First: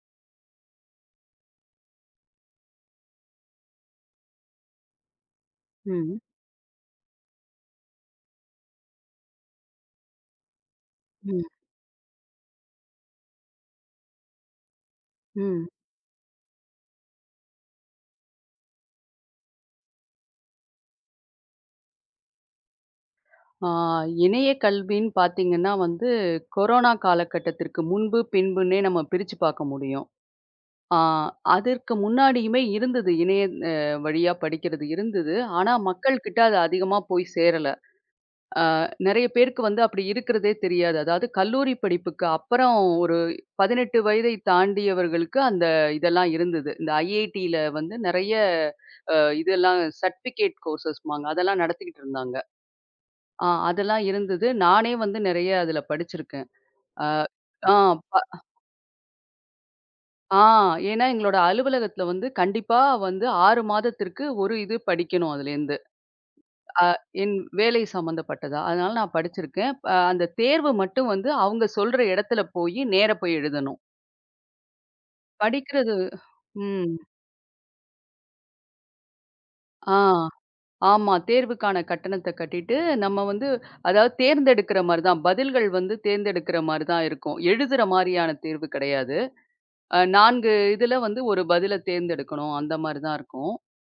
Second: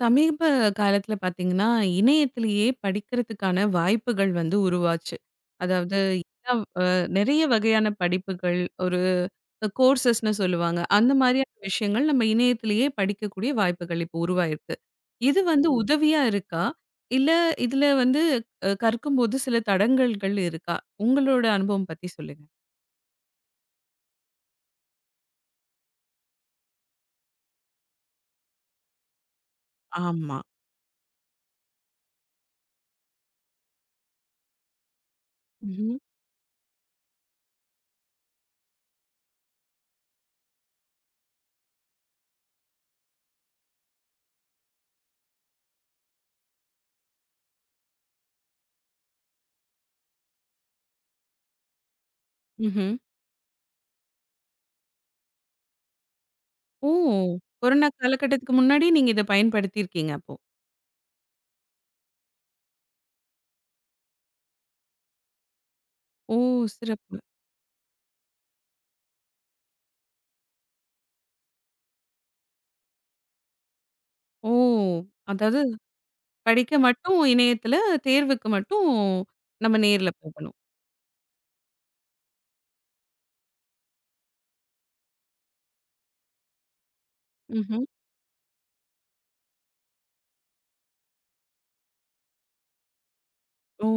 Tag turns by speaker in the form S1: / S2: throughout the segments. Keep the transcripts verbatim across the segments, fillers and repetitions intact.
S1: சமீப காலத்துல பாத்தீங்கன்னா, இணையத்திலேயே படிக்கிறதுக்கான வாய்ப்புகள் வந்து உருவாச்சு. அதாவது
S2: ம்.
S1: ம். எல்லா அ நெறைய வகையான படிப்புகள், ஒரு கோர்சஸ்ன்னு சொல்லுவாங்க. அந்த
S2: ம்.
S1: மாரியான விஷயங்கள் நம்ம இணையத்திலேயே படிக்கக்கூடிய வாய்ப்புகள் இப்போ உருவாயிருக்கு. இது
S2: ம்.
S1: வந்து ம். உதவியா இருக்கா? இல்ல இதுல வந்து அ கற்கும்போது சில தடங்கல்கள் இருக்கா? உங்களோட அனுபவம் பத்தி சொல்லுங்க.
S2: ஆ இணைய கல்வின்னு பார்த்தீங்கன்னா வந்து, கொரோனா காலகட்டத்திற்கு முன்பு, பின்புன்னே நம்ம பிரிச்சு பார்க்க முடியும்.
S1: ஆமா.
S2: ஆ அதற்கு முன்னாடியுமே இருந்தது. இணைய அ வழியா படிக்கிறது இருந்தது. ஆனா
S1: ம்ஹ்ம்.
S2: மக்கள் கிட்ட அது அதிகமா போய் சேரல. ஆ நெறைய பேருக்கு வந்து அப்படி இருக்கிறதே தெரியாது. அதாவது கல்லூரி படிப்புக்கு அப்புறம் ஒரு பதினெட்டு வயதை தாண்டியவர்களுக்கு அந்த இதெல்லாம் இருந்தது. இந்த IITல வந்து நெறைய அ இதெல்லாம் சர்டிஃபிகேட் கோர்சஸ்ம்பாங்க. அதெல்லாம் நடத்திக்கிட்டு இருந்தாங்க.
S1: ம்ஹ்ம்.
S2: ஆ அதெல்லாம் இருந்தது. நானே வந்து நெறைய அதுல படிச்சிருக்கேன்.
S1: ஓ!
S2: அ ஆ
S1: கொரோனா
S2: ப
S1: காலகட்டத்துக்கு முன்னாடி நீங்க இத பயன்படுத்தியிருக்கீங்க அப்போ.
S2: ஆ ஏன்னா எங்களோட அலுவலகத்துல வந்து கண்டிப்பா வந்து ஆறு மாதத்திற்கு ஒரு இது படிக்கணும் அதுலேருந்து.
S1: ஓ!
S2: அ
S1: சிறப்பு.
S2: என் வேலை சம்மந்தப்பட்டதா. அதனால நான் படிச்சிருக்கேன். அ அந்த தேர்வு மட்டும் வந்து அவங்க சொல்ற இடத்துல போயி நேரா போய் எழுதணும்.
S1: ஓ! அதாவது
S2: படிக்கிறது.
S1: படிக்க
S2: ம்.
S1: மட்டும் இணையத்துல, தேர்வுக்கு மட்டும் நம்ம
S2: ஆ.
S1: நேர்ல போகணும்.
S2: ஆமா. தேர்வுக்கான கட்டணத்த கட்டிட்டு நம்ம வந்து அதாவது தேர்ந்தெடுக்கிற மாரி தான். பதில்கள் வந்து தேர்ந்தெடுக்கிற மாரி தான் இருக்கும். எழுதுற
S1: ம்ஹ்ம்.
S2: மாரியான தேர்வு கிடையாது. அ நான்கு இதுல வந்து ஒரு பதில தேர்ந்தெடுக்கணும். அந்த மாரி தான் இருக்கும்.
S1: ஓ!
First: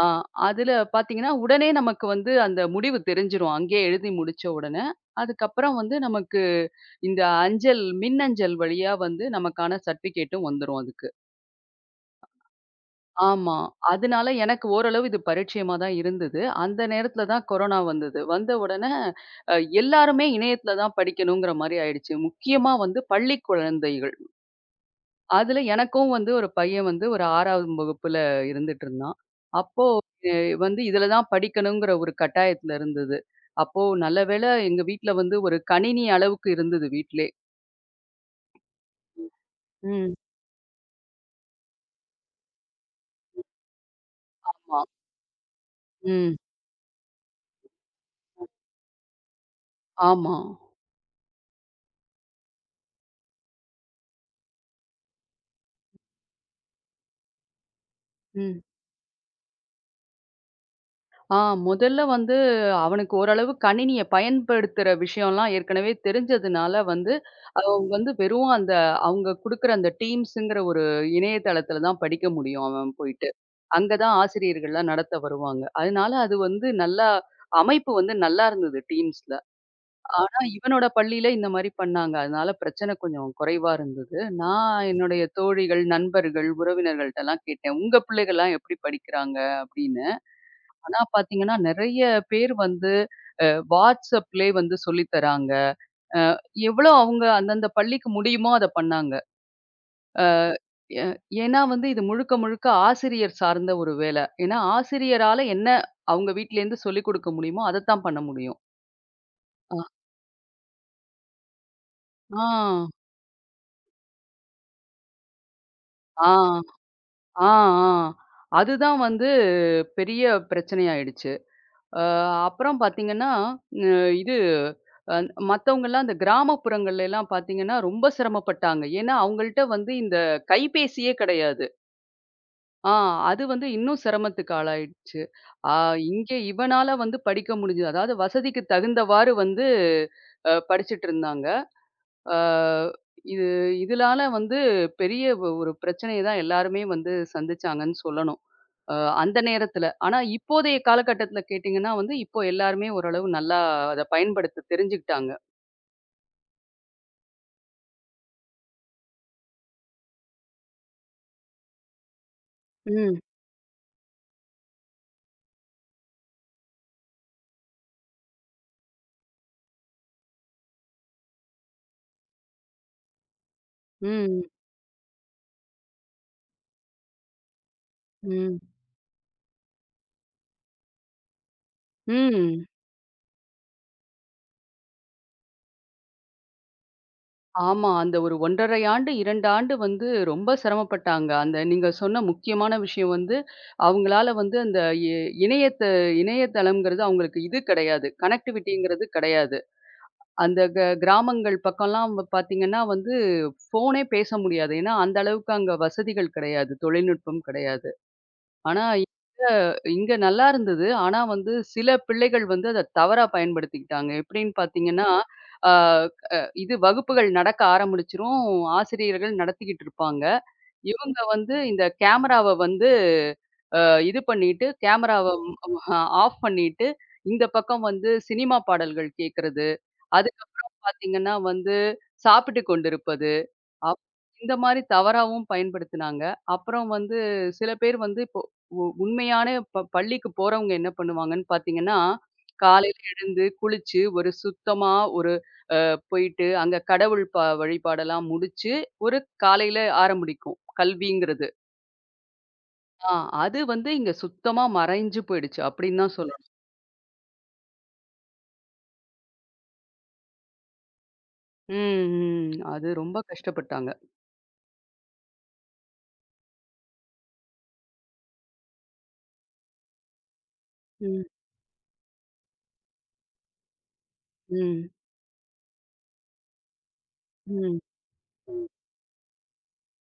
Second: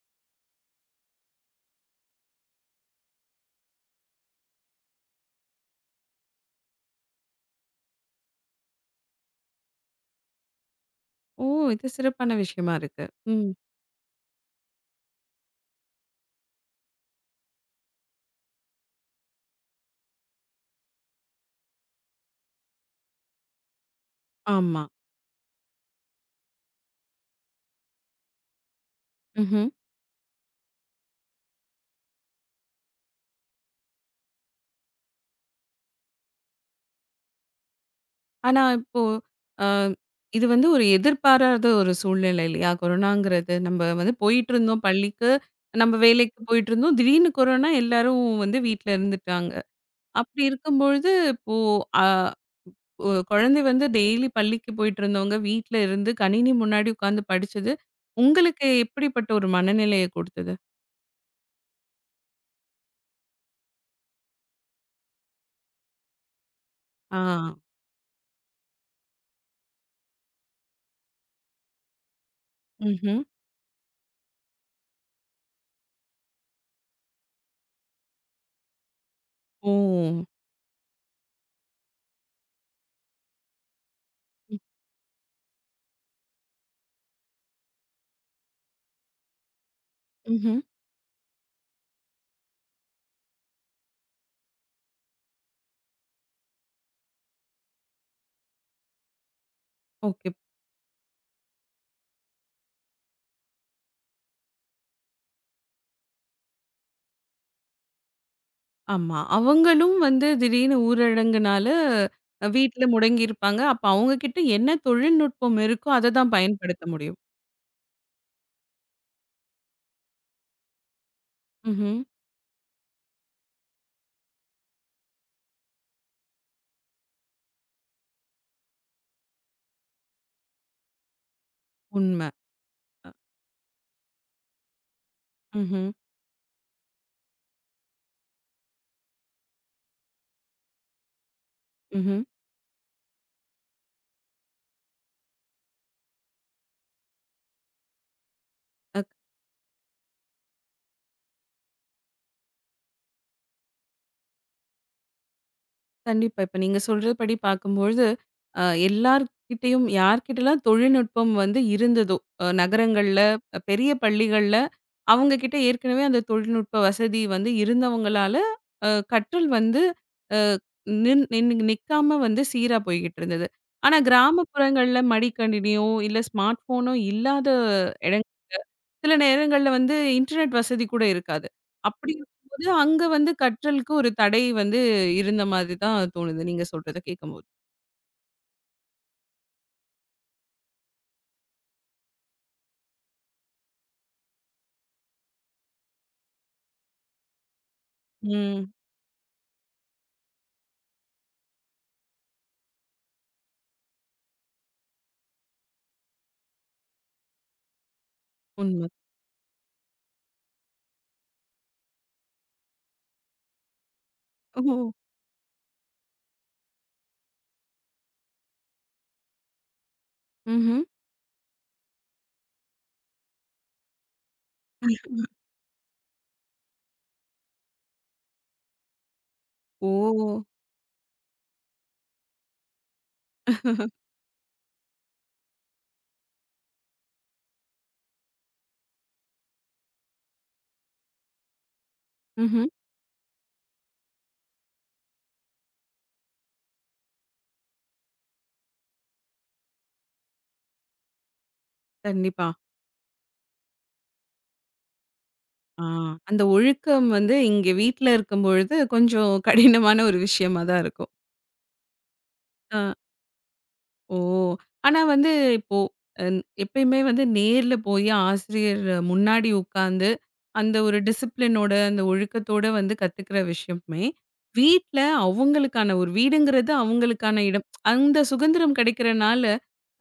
S2: ஆ அதுல பார்த்தீங்கன்னா, உடனே நமக்கு வந்து அந்த முடிவு தெரிஞ்சிரும். அங்கேயே எழுதி முடிச்ச உடனே. அதுக்கப்புறம் வந்து நமக்கு இந்த அஞ்சல் மின்னஞ்சல் வழியா வந்து நமக்கான சர்டிஃபிகேட்டும் வந்துரும் அதுக்கு.
S1: ஓ! இது சிறப்பான விஷயமா இருக்கு. ம்.
S2: ஆமா. அதனால எனக்கு ஓரளவு இது பரிட்சயமா தான் இருந்தது. அந்த நேரத்துல தான் கொரோனா வந்தது. வந்த உடனே அ எல்லாருமே இணையத்துல தான் படிக்கணுங்கிற மாரி ஆயிடுச்சு. முக்கியமா வந்து பள்ளி குழந்தைகள்.
S1: ஆமா.
S2: அதுல எனக்கும் வந்து ஒரு பையன் வந்து ஒரு ஆறாவது வகுப்புல இருந்துட்டு இருந்தான்.
S1: ம்ஹ்ம்.
S2: அப்போ எ வந்து இதுல தான் படிக்கணுங்கிற ஒரு கட்டாயத்துல இருந்தது. அப்போ நல்ல வேளை எங்க வீட்ல வந்து ஒரு கணினி அளவுக்கு இருந்தது வீட்லே.
S1: ஆனா இப்போ அ
S2: ம்.
S1: இது வந்து ஒரு எதிர்பாராத ஒரு சூழ்நிலை இல்லையா? கொரோனாங்கிறது. நம்ம வந்து
S2: ஆமா.
S1: போயிட்டுருந்தோம் பள்ளிக்கு, நம்ம
S2: ம்.
S1: வேலைக்கு போயிட்டுருந்தோம். திடீர்னு கொரோனா எல்லாரும் வந்து வீட்ல இருந்துட்டாங்க.
S2: ஆமா.
S1: அப்படி இருக்கும்பொழுது இப்போ அ ஒ குழந்தை வந்து டெய்லி பள்ளிக்கு போயிட்டு இருந்தவங்க, வீட்ல இருந்து கணினி முன்னாடி உட்கார்ந்து படிச்சது,
S2: ம்.
S1: உங்களுக்கு எப்படிப்பட்ட ஒரு மனநிலைய கொடுத்தது?
S2: ஆ முதல்ல வந்து அவனுக்கு ஓரளவு கணினிய பயன்படுத்துற விஷயம்லாம் ஏற்கனவே தெரிஞ்சதுனால வந்து
S1: ஆ.
S2: வந்து வெறும் அந்த அவங்க குடுக்குற அந்த டீம்ஸுங்கிற ஒரு இணையதளத்துல தான் படிக்க முடியும் அவன்
S1: ம்ஹ்ம்.
S2: போயிட்டு. அங்க தான் ஆசிரியர்கள்லாம் நடத்த வருவாங்க. அதனால அது வந்து நல்லா அமைப்பு வந்து நல்லா இருந்தது டீம்ஸ்ல.
S1: ஓ!
S2: ஆனா இவனோட பள்ளியில இந்த மாரி பண்ணாங்க. அதனால பிரச்சனை கொஞ்சம் குறைவா இருந்தது.
S1: ம்.
S2: நான் என்னுடைய தோழிகள், நண்பர்கள், உறவினர்கள்ட்டலாம் கேட்டேன். "உங்க பிள்ளைகள்லாம் எப்படி படிக்கிறாங்க?" அப்படின்னு.
S1: ம்ஹ்ம்.
S2: ஆனா பார்த்தீங்கன்னா, நெறைய பேர் வந்து அ Whatsappலயே வந்து சொல்லி தராங்க. அ எவ்வளோ அவங்க அந்தந்த பள்ளிக்கு முடியுமோ அத பண்ணாங்க. அ
S1: ஓகே.
S2: எ ஏன்னா வந்து இது முழுக்க முழுக்க ஆசிரியர் சார்ந்த ஒரு வேல. ஏன்னா ஆசிரியரால என்ன அவங்க வீட்லேருந்து சொல்லிக் குடுக்க முடியுமோ, அதத்தான் பண்ண முடியும்.
S1: ஆமா.
S2: அ,
S1: அவங்களும் வந்து திடீர்னு ஊரடங்குனால அ வீட்ல
S2: ஆ,
S1: முடங்கியிருப்பாங்க. அப்ப அவங்க கிட்ட என்ன தொழில்நுட்பம் இருக்கோ, அத
S2: ஆ,
S1: தான் பயன்படுத்த முடியும்.
S2: ஆ, ஆ. அதுதான் வந்து பெரிய பிரச்சனையாயிடுச்சு.
S1: ம்ஹ்ம்.
S2: அ அப்புறம் பார்த்தீங்கன்னா, அ இது அ மத்தவங்கலாம் அந்த கிராமப்புறங்கள்லலாம் பார்த்தீங்கன்னா, ரொம்ப சிரமப்பட்டாங்க. ஏன்னா அவங்கள்ட்ட வந்து இந்த கைபேசியே கிடையாது.
S1: உண்ம.
S2: ஆ
S1: அ.
S2: அது வந்து இன்னும் சிரமத்துக்கு ஆளாயிடுச்சு. ஆ
S1: ம்ஹ்ம்.
S2: இங்கே இவனால வந்து படிக்க முடிஞ்சது. அதாவது வசதிக்கு தகுந்தவாறு வந்து அ படிச்சுட்டு இருந்தாங்க.
S1: ம்ஹ்ம்.
S2: ஆ இது இதனால வந்து பெரிய ஒ ஒரு பிரச்சனைய தான் எல்லாருமே வந்து சந்திச்சாங்கன்னு சொல்லணும். அ அந்த நேரத்தில. ஆனா இப்போதைய காலகட்டத்தில கேட்டீங்கன்னா வந்து, இப்போ எல்லாருமே ஓரளவு நல்லா அத பயன்படுத்த தெரிஞ்சுக்கிட்டாங்க.
S1: கண்டிப்பா. இப்ப நீங்க சொல்றபடி பார்க்கும்பொழுது, அ எல்லார்கிட்டயும் யார்கிட்டலாம் தொழில்நுட்பம் வந்து இருந்ததோ, அ
S2: ம்.
S1: நகரங்கள்ல, அ பெரிய பள்ளிகள்ல அவங்க கிட்ட ஏற்கனவே அந்த தொழில்நுட்ப வசதி வந்து இருந்தவங்களால, அ கற்றல் வந்து அ நின் நின்னு நிக்காம வந்து சீரா போய்க்கிட்டு இருந்தது. ஆனா
S2: ம்.
S1: கிராமப்புறங்கள்ல மடிக்கணினியோ, இல்ல ஸ்மார்ட் ஃபோனோ இல்லாத இடங்கள்
S2: ம்.
S1: சில நேரங்கள்ல வந்து இன்டர்நெட் வசதி கூட இருக்காது. அப்படி
S2: ம்.
S1: இருக்கும்போது அங்க வந்து கற்றலுக்கு ஒரு தடை வந்து இருந்த மாதிரி தான் தோணுது, நீங்க சொல்றத கேட்கும்போது.
S2: ஆமா. அந்த ஒரு ஒன்றரை ஆண்டு, இரண்டு ஆண்டு வந்து ரொம்ப சிரமப்பட்டாங்க. அந்த நீங்க சொன்ன முக்கியமான விஷயம் வந்து, அவங்களால வந்து அந்த இ இணையத்த இணையதளம்ங்கிறது அவங்களுக்கு இது கிடையாது.
S1: ம்.
S2: கனெக்டிவிட்டிங்கிறது கிடையாது. அந்த க கிராமங்கள் பக்கம்லாம் வ பார்த்தீங்கன்னா வந்து, ஃபோனே பேச முடியாது. ஏன்னா, அந்த அளவுக்கு அங்க வசதிகள் கிடையாது. தொழில்நுட்பம் கிடையாது. ஆனா,
S1: உண்ம.
S2: இங்க நல்லா இருந்தது. ஆனா வந்து சில பிள்ளைகள் வந்து அத தவறா பயன்படுத்திக்கிட்டாங்க. எப்படின்னு
S1: ஓ!
S2: பார்த்தீங்கன்னா, ஆ அ இது வகுப்புகள் நடக்க ஆரம்பிச்சுரும். ஆசிரியர்கள் நடத்திக்கிட்டு இருப்பாங்க.
S1: ம்ஹ்ம்.
S2: இவங்க வந்து இந்த கேமராவ வந்து அ இது பண்ணிட்டு கேமராவ ஆஃப் பண்ணிட்டு, இந்த பக்கம் வந்து சினிமா பாடல்கள் கேட்கறது,
S1: ஓ!
S2: அதுக்கு பார்த்தீங்கன்னா வந்து சாப்பிட்டு கொண்டிருப்பது. அப் இந்த மாரி தவறாவும் பயன்படுத்துனாங்க. அப்புறம் வந்து சில பேர் வந்து இப்போ உ உண்மையான ப பள்ளிக்கு போறவங்க என்ன பண்ணுவாங்கன்னு பார்த்தீங்கன்னா,
S1: ம்ஹ்ம்.
S2: காலையில எழுந்து, குளிச்சு, ஒரு சுத்தமா ஒரு போயிட்டு அங்க கடவுள் ப வழிபாடெல்லாம் முடிச்சு, ஒரு காலையில ஆரம்பிக்கும். கல்விங்கிறது.
S1: கண்டிப்பா.
S2: ஆ அது வந்து இங்க சுத்தமா மறைஞ்சு போயிடுச்சு
S1: ஆ
S2: அப்படின்னு தான்
S1: அந்த
S2: சொல்லணும்.
S1: ஒழுக்கம் வந்து இங்க வீட்ல இருக்கும்பொழுது கொஞ்சம் கடினமான ஒரு விஷயமா தான் இருக்கும்.
S2: ம், ம்.
S1: ஆ.
S2: அது ரொம்ப கஷ்டப்பட்டாங்க.
S1: ஓ! ஆனா வந்து இப்போ அன் எப்பயுமே வந்து நேர்ல போயி ஆசிரியர் முன்னாடி உட்காந்து, அந்த ஒரு
S2: ம்,
S1: டிசிப்ளினோட, அந்த ஒழுக்கத்தோட வந்து கத்துக்கிற விஷயமே,
S2: ம்,
S1: வீட்ல அவங்களுக்கான ஒரு வீடுங்கிறது அவங்களுக்கான இடம்.
S2: ம்,
S1: அந்த சுதந்திரம் கிடைக்கிறனால,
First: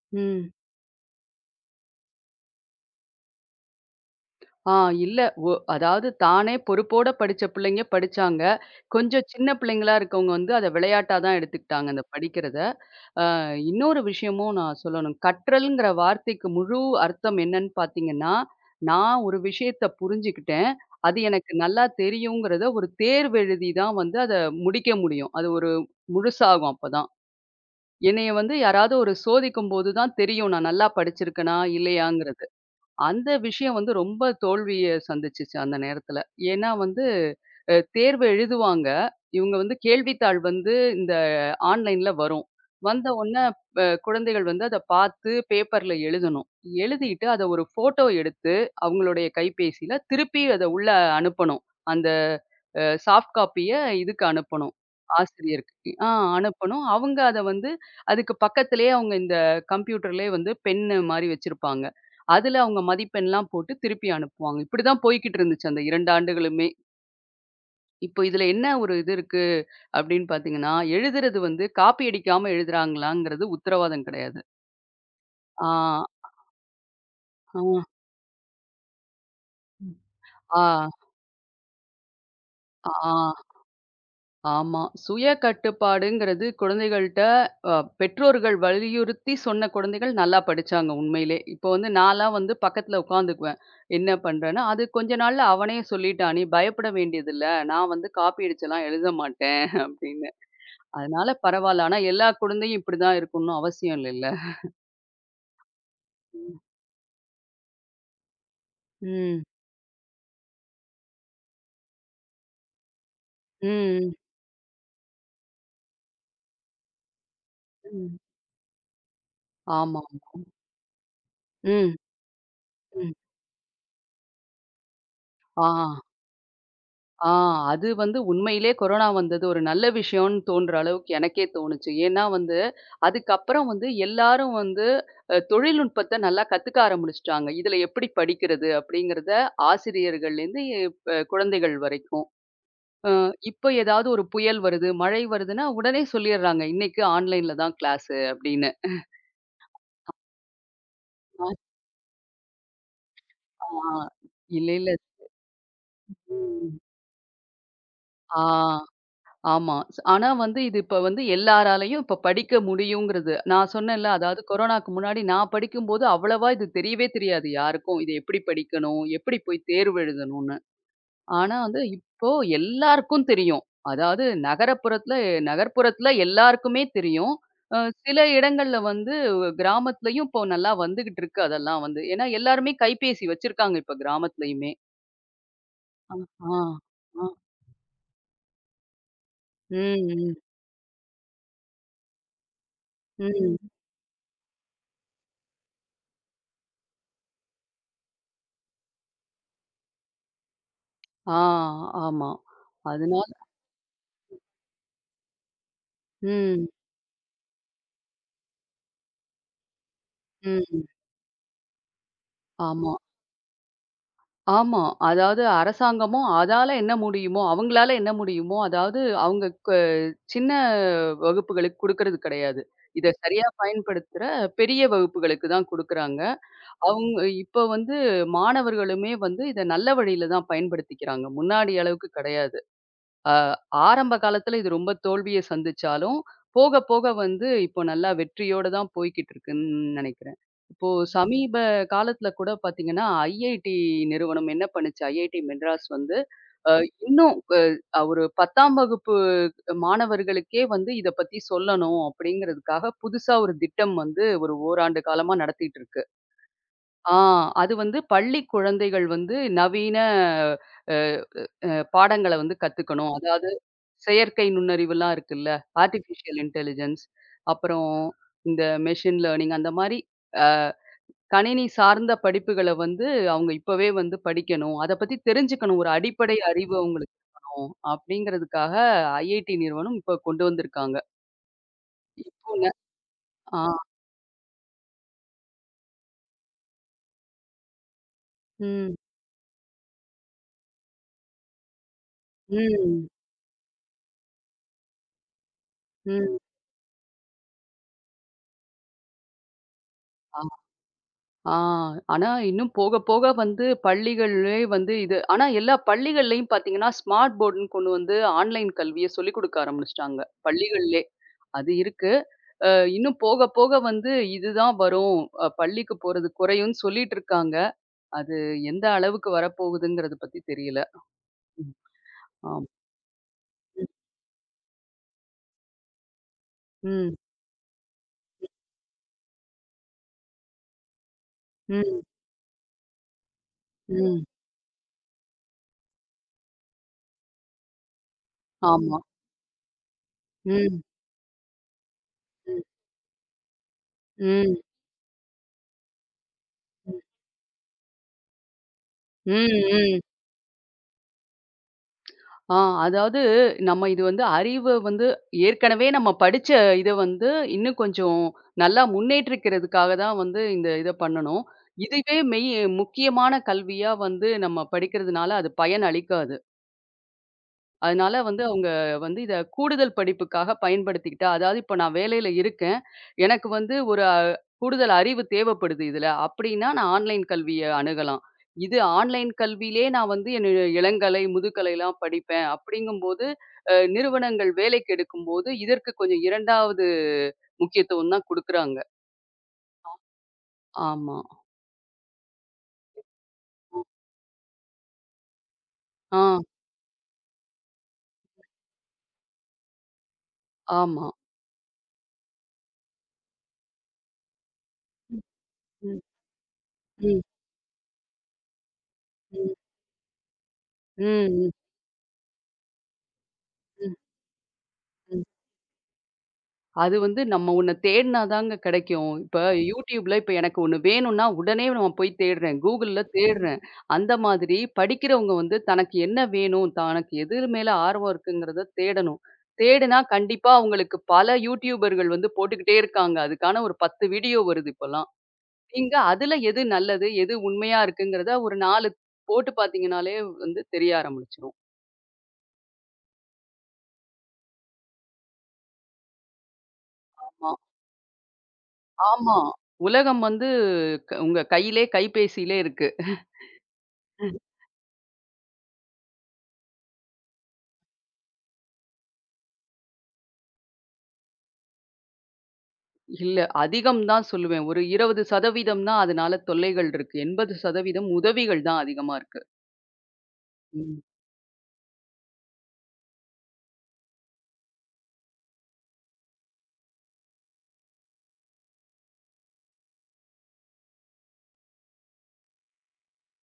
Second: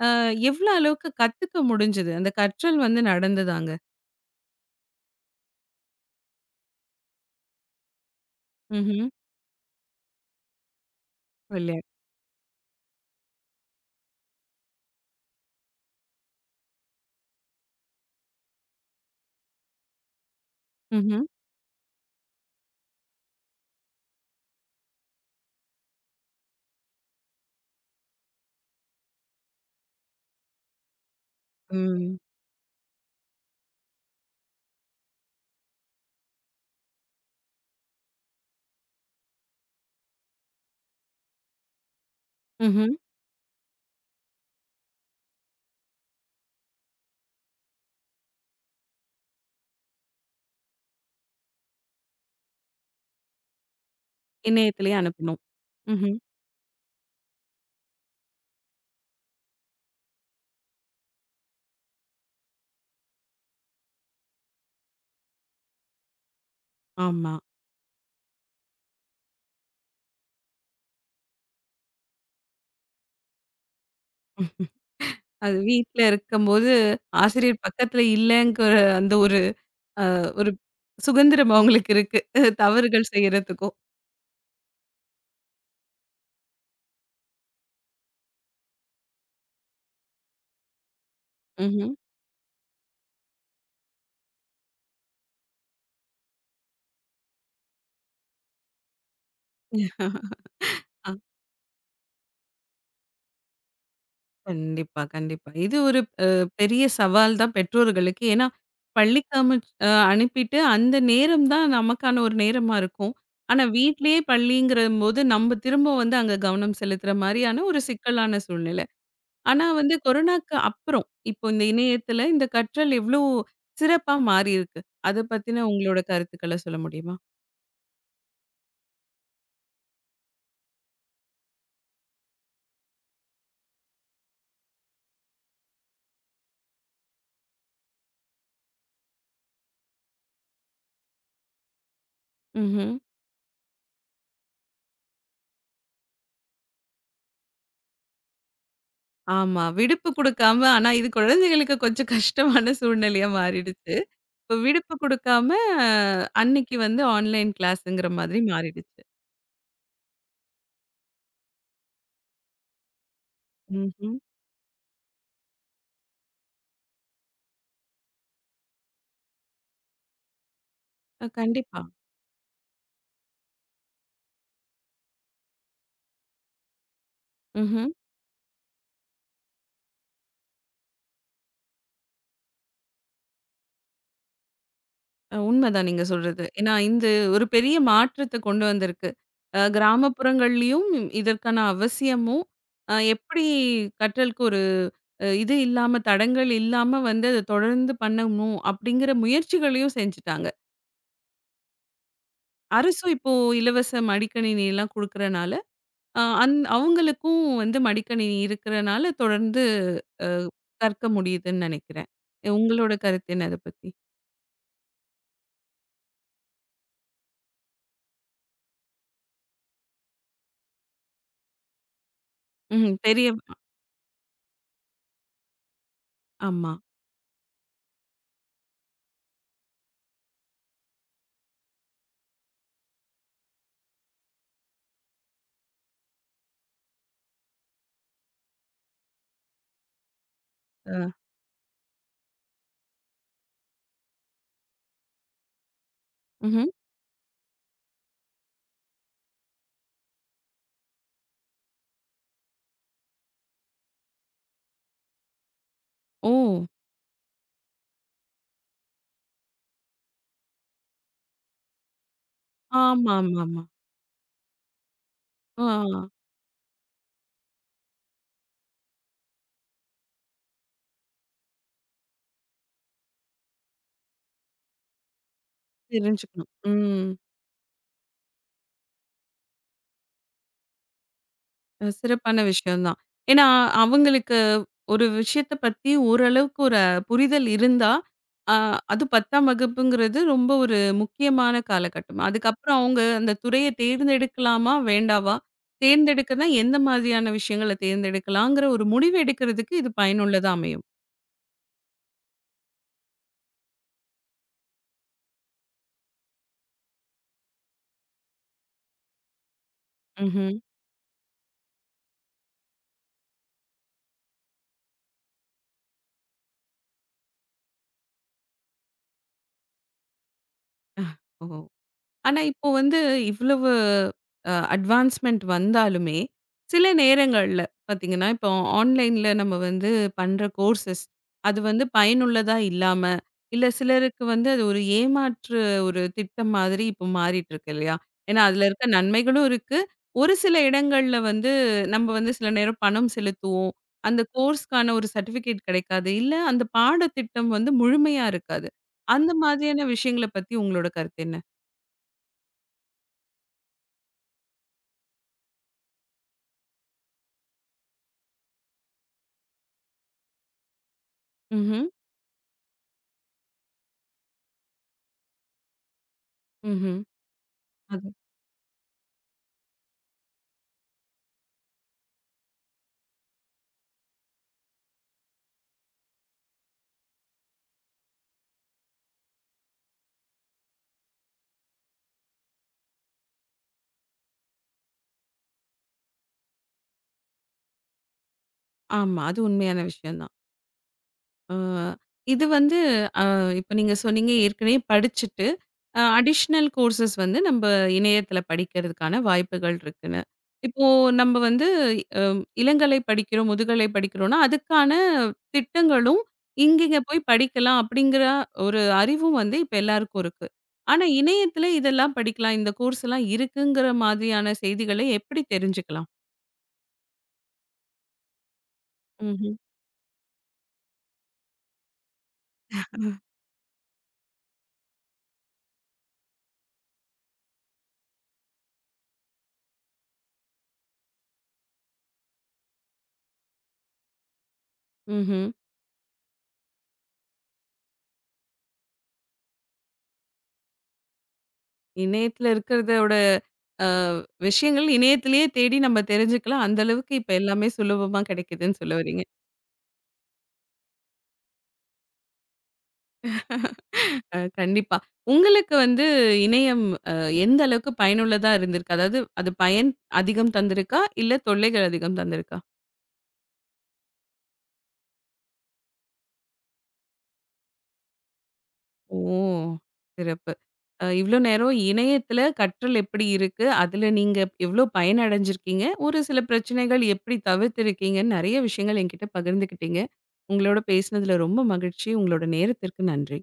S1: அ
S2: ம்.
S1: எவ்ளோ அளவுக்கு கத்துக்க முடிஞ்சது? அந்த கற்றல் வந்து நடந்ததாங்க?
S2: ஆ இல்ல. ஒ அதாவது தானே பொறுப்போட படிச்ச பிள்ளைங்க படிச்சாங்க.
S1: ம்ஹ்ம்.
S2: கொஞ்சம் சின்ன பிள்ளைங்களா இருக்கவங்க வந்து அத விளையாட்டா தான்
S1: விளையாட்
S2: எடுத்துக்கிட்டாங்க அந்த படிக்கிறத. அ இன்னொரு விஷயமும் நான் சொல்லணும். கற்றல்ங்கிற வார்த்தைக்கு முழு அர்த்தம் என்னன்னு பார்த்தீங்கன்னா, நான் ஒரு விஷயத்த புரிஞ்சுக்கிட்டேன். அது
S1: ம்ஹ்ம்.
S2: எனக்கு நல்லா தெரியுங்கிறத ஒரு தேர்வு எழுதி தான் வந்து அத முடிக்க முடியும். அது ஒரு முழுசாகும் அப்பதான். என்னைய வந்து யாராவது ஒரு சோதிக்கும்போது தான் தெரியும் நான் நல்லா படிச்சிருக்கனா,
S1: ம்.
S2: இல்லையாங்கிறது. அந்த விஷயம் வந்து ரொம்ப தோல்விய சந்திச்சுச்சு அந்த நேரத்துல. ஏன்னா வந்து அ தேர்வு எழுதுவாங்க. இவங்க வந்து கேள்வித்தாள் வந்து இந்த ஆன்லைன்ல வரும்.
S1: ம்ஹ்ம்.
S2: வந்த உடனே அ குழந்தைகள் வந்து அத பார்த்து பேப்பர்ல எழுதணும். எழுதிட்டு அத ஒரு ஃபோட்டோ எடுத்து அவங்களுடைய கைபேசியில திருப்பி அத உள்ள அனுப்பணும். அந்த அ சாஃப்ட் காப்பிய இதுக்கு அனுப்பணும்.
S1: இணையத்திலேயே அனுப்பணும்.
S2: ஆசிரியருக்கு. ஆ
S1: ம்ஹ்ம்.
S2: அனுப்பணும். அவங்க அத வந்து அதுக்கு பக்கத்திலேயே அவங்க இந்த கம்ப்யூட்டர்லேயே வந்து பென்னு மாரி வச்சிருப்பாங்க. அதுல அவங்க மதிப்பெண்லாம் போட்டு திருப்பி அனுப்புவாங்க. இப்படிதான் போய்க்கிட்டு இருந்துச்சு அந்த இரண்டு ஆண்டுகளுமே.
S1: ஆமா.
S2: இப்போ இதுல என்ன ஒரு இது இருக்கு அப்படின்னு பார்த்தீங்கன்னா, எழுதுறது வந்து காப்பி அடிக்காம எழுதுறாங்களாங்கிறது உத்தரவாதம் கிடையாது.
S1: அது
S2: ஆ,
S1: வீட்ல இருக்கும்போது,
S2: ஆ,
S1: ஆசிரியர் பக்கத்துல இல்லங்கிற அந்த ஒரு
S2: ம்.
S1: ஒரு
S2: ஆ,
S1: சுதந்திரம் அவங்களுக்கு இருக்கு. அஹ்
S2: ஆ,
S1: தவறுகள் செய்யறதுக்கும்.
S2: ஆமா. சுய கட்டுப்பாடுங்கிறது குழந்தைகள்ட்ட அ பெற்றோர்கள் வலியுறுத்தி சொன்ன குழந்தைகள் நல்லா படிச்சாங்க உண்மையிலே. இப்போ வந்து
S1: ம்ஹ்ம்.
S2: நான்லாம் வந்து பக்கத்துல உட்காந்துக்குவேன். என்ன பண்றேன்னா, அது கொஞ்ச நாள்ல அவனே சொல்லிட்டான், "நீ பயப்பட வேண்டியதில்ல. நான் வந்து காப்பி அடிச்செல்லாம் எழுத மாட்டேன்" அப்படின்னு.
S1: ஆ
S2: அதனால பரவால்ல. ஆனா எல்லா குழந்தையும் இப்படிதான் இருக்கணும்னு அவசியம் இல்லல்ல.
S1: கண்டிப்பா, கண்டிப்பா. இது ஒரு அ பெரிய சவால் தான் பெற்றோர்களுக்கு. ஏன்னா, பள்ளிக்கு
S2: ம்.
S1: அமிச் அ அனுப்பிட்டு அந்த நேரம் தான் நமக்கான ஒரு நேரமா இருக்கும். ஆனா,
S2: ம்.
S1: வீட்லயே பள்ளிங்கிறம்போது நம்ம திரும்ப வந்து அங்க கவனம் செலுத்துற மாரியான ஒரு
S2: ம்.
S1: சிக்கலான சூழ்நிலை. ஆனா வந்து
S2: ஆமா.
S1: கொரோனாக்கு அப்புறம், இப்போ இந்த
S2: ம்.
S1: இணையத்துல இந்த கற்றல்
S2: ம்.
S1: எவ்ளோ சிறப்பா மாறியிருக்கு. அத
S2: ஆ,
S1: பத்தின உங்களோட கருத்துக்கள சொல்ல முடியுமா?
S2: ஆ. அது வந்து உண்மையிலே கொரோனா வந்தது ஒரு நல்ல விஷயம்னு தோன்ற அளவுக்கு எனக்கே தோணுச்சு. ஏன்னா வந்து, அதுக்கப்புறம் வந்து எல்லாரும் வந்து அ தொழில்நுட்பத்த நல்லா கத்துக்க ஆரம்பிச்சுட்டாங்க. இதுல எப்படி படிக்கிறது அப்படிங்கிறத ஆசிரியர்கள்லேருந்து அ குழந்தைகள் வரைக்கும்.
S1: ம்ஹ்ம்.
S2: அ இப்ப ஏதாவது ஒரு புயல் வருது, மழை வருதுன்னா உடனே சொல்லிர்றாங்க. இன்னைக்கு ஆன்லைன்ல தான் கிளாஸு அப்படின்னு.
S1: ஆமா. விடுப்பு குடுக்காம ஆனா இது குழந்தைகளுக்கு கொஞ்சம் கஷ்டமான சூழ்நிலையா
S2: ஆ.
S1: மாறிடுச்சு. இப்ப
S2: இல்ல, இல்ல.
S1: விடுப்பு குடுக்காம அன்னைக்கு
S2: ம்.
S1: வந்து ஆன்லைன் கிளாஸ்ங்கிற மாதிரி
S2: ஆ.
S1: மாறிடுச்சு.
S2: ஆமா. ஸ் ஆனா வந்து இது இப்ப வந்து எல்லாராலயும் இப்ப படிக்க முடியுங்கிறது. நான் சொன்னேன்ல,
S1: ம்ஹ்ம்.
S2: அதாவது கொரோனாக்கு முன்னாடி நான் படிக்கும்போது அவ்வளவா இது தெரியவே தெரியாது யாருக்கும். இது எப்படி படிக்கணும்? எப்படி போய் தேர்வு எழுதணும்னு.
S1: அ
S2: ஆனா
S1: கண்டிப்பா.
S2: வந்து இப்போ எல்லாருக்கும் தெரியும். அதாவது நகரப்புறத்துல நகர்ப்புறத்துல எல்லாருக்குமே தெரியும். அ
S1: ம்ஹ்ம்.
S2: சில இடங்கள்ல வந்து கிராமத்துலயும் இப்போ நல்லா வந்துகிட்டு இருக்கு அதெல்லாம் வந்து. ஏன்னா எல்லாருமே கைபேசி வச்சிருக்காங்க இப்ப கிராமத்துலயுமே.
S1: அ உண்மதான் நீங்க
S2: ஆ.
S1: சொல்றது.
S2: ஆ.
S1: ஏன்னா இது
S2: ஆ.
S1: ஒரு பெரிய மாற்றத்த கொண்டு வந்திருக்கு. அ
S2: ம்,
S1: கிராமப்புறங்கள்லயும் இதற்கான அவசியமும், அ
S2: ம்,
S1: எப்படி
S2: ம்.
S1: கற்றலுக்கு ஒரு அ இது இல்லாம, தடங்கள் இல்லாம வந்து அத தொடர்ந்து பண்ணணும் அப்படிங்கிற முயற்சிகளையும் செஞ்சுட்டாங்க.
S2: ஆ, ஆமா.
S1: அரசும்
S2: அதனால
S1: இப்போ இலவச மடிக்கணினி எல்லாம் குடுக்கறனால, அ அந்
S2: ம்,
S1: அவங்களுக்கும் வந்து மடிக்கணினி இருக்கறனால தொடர்ந்து அ
S2: ம்.
S1: கற்க முடியுதுன்னு நெனைக்கிறேன். உங்களோட
S2: ஆமா,
S1: கருத்து என்ன அத பத்தி?
S2: ஆமா. அதாவது அரசாங்கமும் அதால என்ன முடியுமோ, அவங்களால என்ன முடியுமோ, அதாவது அவங்க க சின்ன வகுப்புகளுக்கு குடுக்கறது கிடையாது.
S1: ம்.
S2: இத
S1: தெரிய
S2: சரியா பயன்படுத்துற பெரிய வகுப்புகளுக்கு தான் குடுக்குறாங்க.
S1: ஆமா.
S2: அவங்க இப்ப வந்து மாணவர்களுமே வந்து இத நல்ல வழியில தான் பயன்படுத்திக்கிறாங்க. முன்னாடி அளவுக்கு கிடையாது. அ ஆரம்ப காலத்துல இது ரொம்ப தோல்விய சந்திச்சாலும், போக போக வந்து இப்போ நல்லா வெற்றியோட தான் போய்க்கிட்டு இருக்குன்னு நெனைக்கிறேன். இப்போ
S1: அ
S2: சமீப காலத்துல கூட பாத்தீங்கன்னா, ஐஐடி நிறுவனம் என்ன பண்ணுச்சு? ஐஐடி மெட்ராஸ் வந்து
S1: ம்ஹ்ம்.
S2: அ இன்னும் அ ஒரு பத்தாம் வகுப்பு மாணவர்களுக்கே வந்து இத பத்தி சொல்லணும் அப்படிங்கிறதுக்காக புதுசா ஒரு திட்டம் வந்து ஒரு ஓராண்டு காலமா நடத்திட்டு இருக்கு.
S1: ஓ!
S2: ஆ அது வந்து பள்ளி குழந்தைகள் வந்து நவீன அ அ பாடங்கள வந்து கத்துக்கணும். அதாவது
S1: ஆமாமாமா.
S2: செயற்கை நுண்ணறிவுலாம் இருக்குல்ல.
S1: ஆ
S2: ஆர்ட்டிஃபிஷியல் இன்டெலிஜென்ஸ் அப்புறம் இந்த மெஷின் லேர்னிங் அந்த மாரி அ கணினி சார்ந்த படிப்புகள வந்து அவங்க இப்பவே வந்து படிக்கணும். அத பத்தி தெரிஞ்சுக்கணும். ஒரு அடிப்படை
S1: தெரிஞ்சுக்கணும்.
S2: அறிவு
S1: ம்.
S2: அவங்களுக்கு இருக்கணும். அப்படிங்கிறதுக்காக ஐஐடி நிறுவனம் இப்ப கொண்டு வந்திருக்காங்க.
S1: அ சிறப்பான
S2: இப்போ ந
S1: விஷயம் தான். ஏன்னா,
S2: ஆ.
S1: அவங்களுக்கு ஒரு விஷயத்த பத்தி ஓரளவுக்கு ஒரு புரிதல் இருந்தா, அ
S2: ம்.
S1: அது பத்தாம் வகுப்புங்கிறது ரொம்ப ஒரு முக்கியமான காலகட்டம். அதுக்கப்புறம் அவங்க
S2: ம்.
S1: அந்த துறைய தேர்ந்தெடுக்கலாமா? வேண்டாவா?
S2: ம்.
S1: தேர்ந்தெடுக்கன்னா எந்த மாதிரியான விஷயங்கள தேர்ந்தெடுக்கலாங்கிற ஒரு முடிவு எடுக்கிறதுக்கு இது பயனுள்ளதா அமையும்.
S2: ஆ. ஆனா, இன்னும் போக போக வந்து பள்ளிகள்லே வந்து இது ஆனா எல்லா பள்ளிகள்லயும் பார்த்தீங்கன்னா, ஸ்மார்ட் போர்டுன்னு கொண்டு வந்து ஆன்லைன் கல்விய சொல்லிக் கொடுக்க ஆரம்பிச்சுட்டாங்க,
S1: ம்ஹ்ம்.
S2: பள்ளிகள்லே. அது இருக்கு. அ இன்னும் போக போக வந்து இதுதான் வரும். அ பள்ளிக்கு போறது குறையும்ன்னு சொல்லிட்டு இருக்காங்க. அது எந்த அளவுக்கு வரப்போகுதுங்கிறத பத்தி தெரியல.
S1: ஓ!
S2: ம்.
S1: ஆனா, இப்போ
S2: ஆம்.
S1: வந்து இவ்வளவு அ அட்வான்ஸ்மென்ட் வந்தாலுமே, சில
S2: ம்.
S1: நேரங்கள்ல பார்த்தீங்கன்னா, இப்போ ஆன்லைன்ல நம்ம வந்து பண்ற கோர்சஸ் அது வந்து
S2: ம்.
S1: பயனுள்ளதா இல்லாம, இல்ல சிலருக்கு
S2: ம்.
S1: வந்து அது ஒரு ஏமாற்று ஒரு திட்டம் மாதிரி இப்போ மாறிட்டு இருக்கு இல்லையா? ஏன்னா, அதுல இருக்க
S2: ஆமா.
S1: நன்மைகளும் இருக்கு. ஒரு சில
S2: ம்.
S1: இடங்கள்ல வந்து நம்ம வந்து சில
S2: ம்.
S1: நேரம் பணம் செலுத்துவோம். அந்த
S2: ம்.
S1: கோர்ஸ்க்கான ஒரு சர்டிஃபிகேட் கிடைக்காது. இல்ல அந்த
S2: ம்.
S1: பாடத்திட்டம் வந்து முழுமையா இருக்காது. அந்த
S2: ம்.
S1: மாதிரியான
S2: ம்.
S1: விஷயங்கள பத்தி உங்களோட கருத்து என்ன?
S2: ஆ அதாவது நம்ம இது வந்து அறிவு வந்து ஏற்கனவே நம்ம படிச்ச இத வந்து இன்னும் கொஞ்சம் நல்லா முன்னேற்றிக்கிறதுக்காக தான் வந்து இந்த இத பண்ணணும்.
S1: ம்ஹ்ம்.
S2: இதுவே மெய் முக்கியமான கல்வியா வந்து நம்ம படிக்கிறதுனால அது பயன் அளிக்காது.
S1: ம்ஹ்ம். அது.
S2: அதனால வந்து அவங்க வந்து இத கூடுதல் படிப்புக்காக பயன்படுத்திக்கிட்டா, அதாவது இப்ப நான் வேலையில இருக்கேன். எனக்கு வந்து ஒரு அ கூடுதல் அறிவு தேவைப்படுது இதுல. அப்படின்னா நான் ஆன்லைன் கல்விய அணுகலாம். இது ஆன்லைன் கல்வியிலே நான் வந்து என் இளங்கலை, முதுகலைலாம் படிப்பேன் அப்படிங்கும்போது, அ நிறுவனங்கள் வேலைக்கு எடுக்கும்போது, இதற்கு கொஞ்சம் இரண்டாவது முக்கியத்துவம் தான் குடுக்குறாங்க.
S1: ஆமா. அது உண்மையான விஷயம் தான்.
S2: ஆமா.
S1: அ இது வந்து அ இப்ப நீங்க சொன்னீங்க ஏற்கனவே படிச்சுட்டு, அ
S2: ஆ
S1: அடிஷனல் கோர்சஸ் வந்து நம்ப இணையத்தில படிக்கிறதுக்கான வாய்ப்புகள் இருக்குன்னு. இப்போ
S2: ஆமா.
S1: நம்ப வந்து அ இளங்கலை படிக்கிறோம், முதுகலை படிக்கிறோம்னா, அதுக்கான
S2: ம், ம்,
S1: திட்டங்களும், இங்கங்க
S2: ம்,
S1: போய் படிக்கலாம் அப்படிங்கிற ஒரு அறிவும்
S2: ம்,
S1: வந்து இப்ப எல்லாருக்கும் இருக்கு. ஆனா
S2: ம்,
S1: இணையத்தில இதெல்லாம் படிக்கலாம், இந்த கோர்ஸ்லாம் இருக்குங்கிற
S2: ம்,
S1: மாதிரியான செய்திகளை
S2: ம்.
S1: எப்படி தெரிஞ்சுக்கலாம்?
S2: அது வந்து நம்ம ஒண்ண தேடுனா தாங்க கிடைக்கும். இப்ப
S1: ம்ஹ்ம்.
S2: YouTubeல இப்ப எனக்கு ஒண்ணு வேணும்னா, உடனே நம்ம போய் தேடுறேன். Googleல தேடுறேன். அந்த மாதிரி படிக்கிறவங்க வந்து தனக்கு என்ன வேணும்? தனக்கு எது மேல ஆர்வம் இருக்குங்கிறத தேடணும். தேடுனா கண்டிப்பா அவங்களுக்கு பல YouTuberகள் வந்து போட்டுக்கிட்டே இருக்காங்க. அதுக்கான ஒரு பத்து வீடியோ வருது இப்பலாம்.
S1: ம்ஹ்ம்.
S2: நீங்க அதுல எது நல்லது? எது உண்மையா இருக்குங்கிறத ஒரு நான்கு போட்டு பார்த்தீங்கனாலே வந்து தெரிய ஆரம்பிச்சுரும்.
S1: இணையத்துல இருக்கிறதோட அ விஷயங்கள் இணையத்திலேயே தேடி நம்ம தெரிஞ்சுக்கலாம். அந்த அளவுக்கு இப்ப
S2: ஆமா.
S1: எல்லாமே சுலபமா கிடைக்குதுன்னு சொல்ல வர்றீங்க.
S2: ஆமா. உலகம் வந்து க உங்க கையிலே கைபேசியிலே இருக்கு.
S1: அ கண்டிப்பா. உங்களுக்கு வந்து இணையம் அ எந்த அளவுக்கு பயனுள்ளதா இருந்திருக்கு? அதாவது அது பயன் அதிகம் தந்திருக்கா? இல்ல தொல்லைகள் அதிகம் தந்திருக்கா?
S2: இல்ல. அதிகம் தான் சொல்லுவேன். ஒரு இருபது சதவீதம் தான் அதனால தொல்லைகள் இருக்கு. எண்பது சதவீதம் உதவிகள் தான் அதிகமா
S1: ஓ!
S2: இருக்கு.
S1: சிறப்பு.
S2: ம்.
S1: அ இவ்ளோ நேரம் இணையத்தில கற்றல் எப்படி இருக்கு? அதில நீங்க எவ்ளோ பயனடைஞ்சிருக்கீங்க? ஒரு சில பிரச்சனைகள் எப்படி தவிர்த்திருக்கீங்கன்னு நெறைய விஷயங்கள் என்கிட்ட பகிர்ந்துக்கிட்டீங்க. உங்களோட பேசினதில ரொம்ப மகிழ்ச்சி. உங்களோட நேரத்திற்கு நன்றி.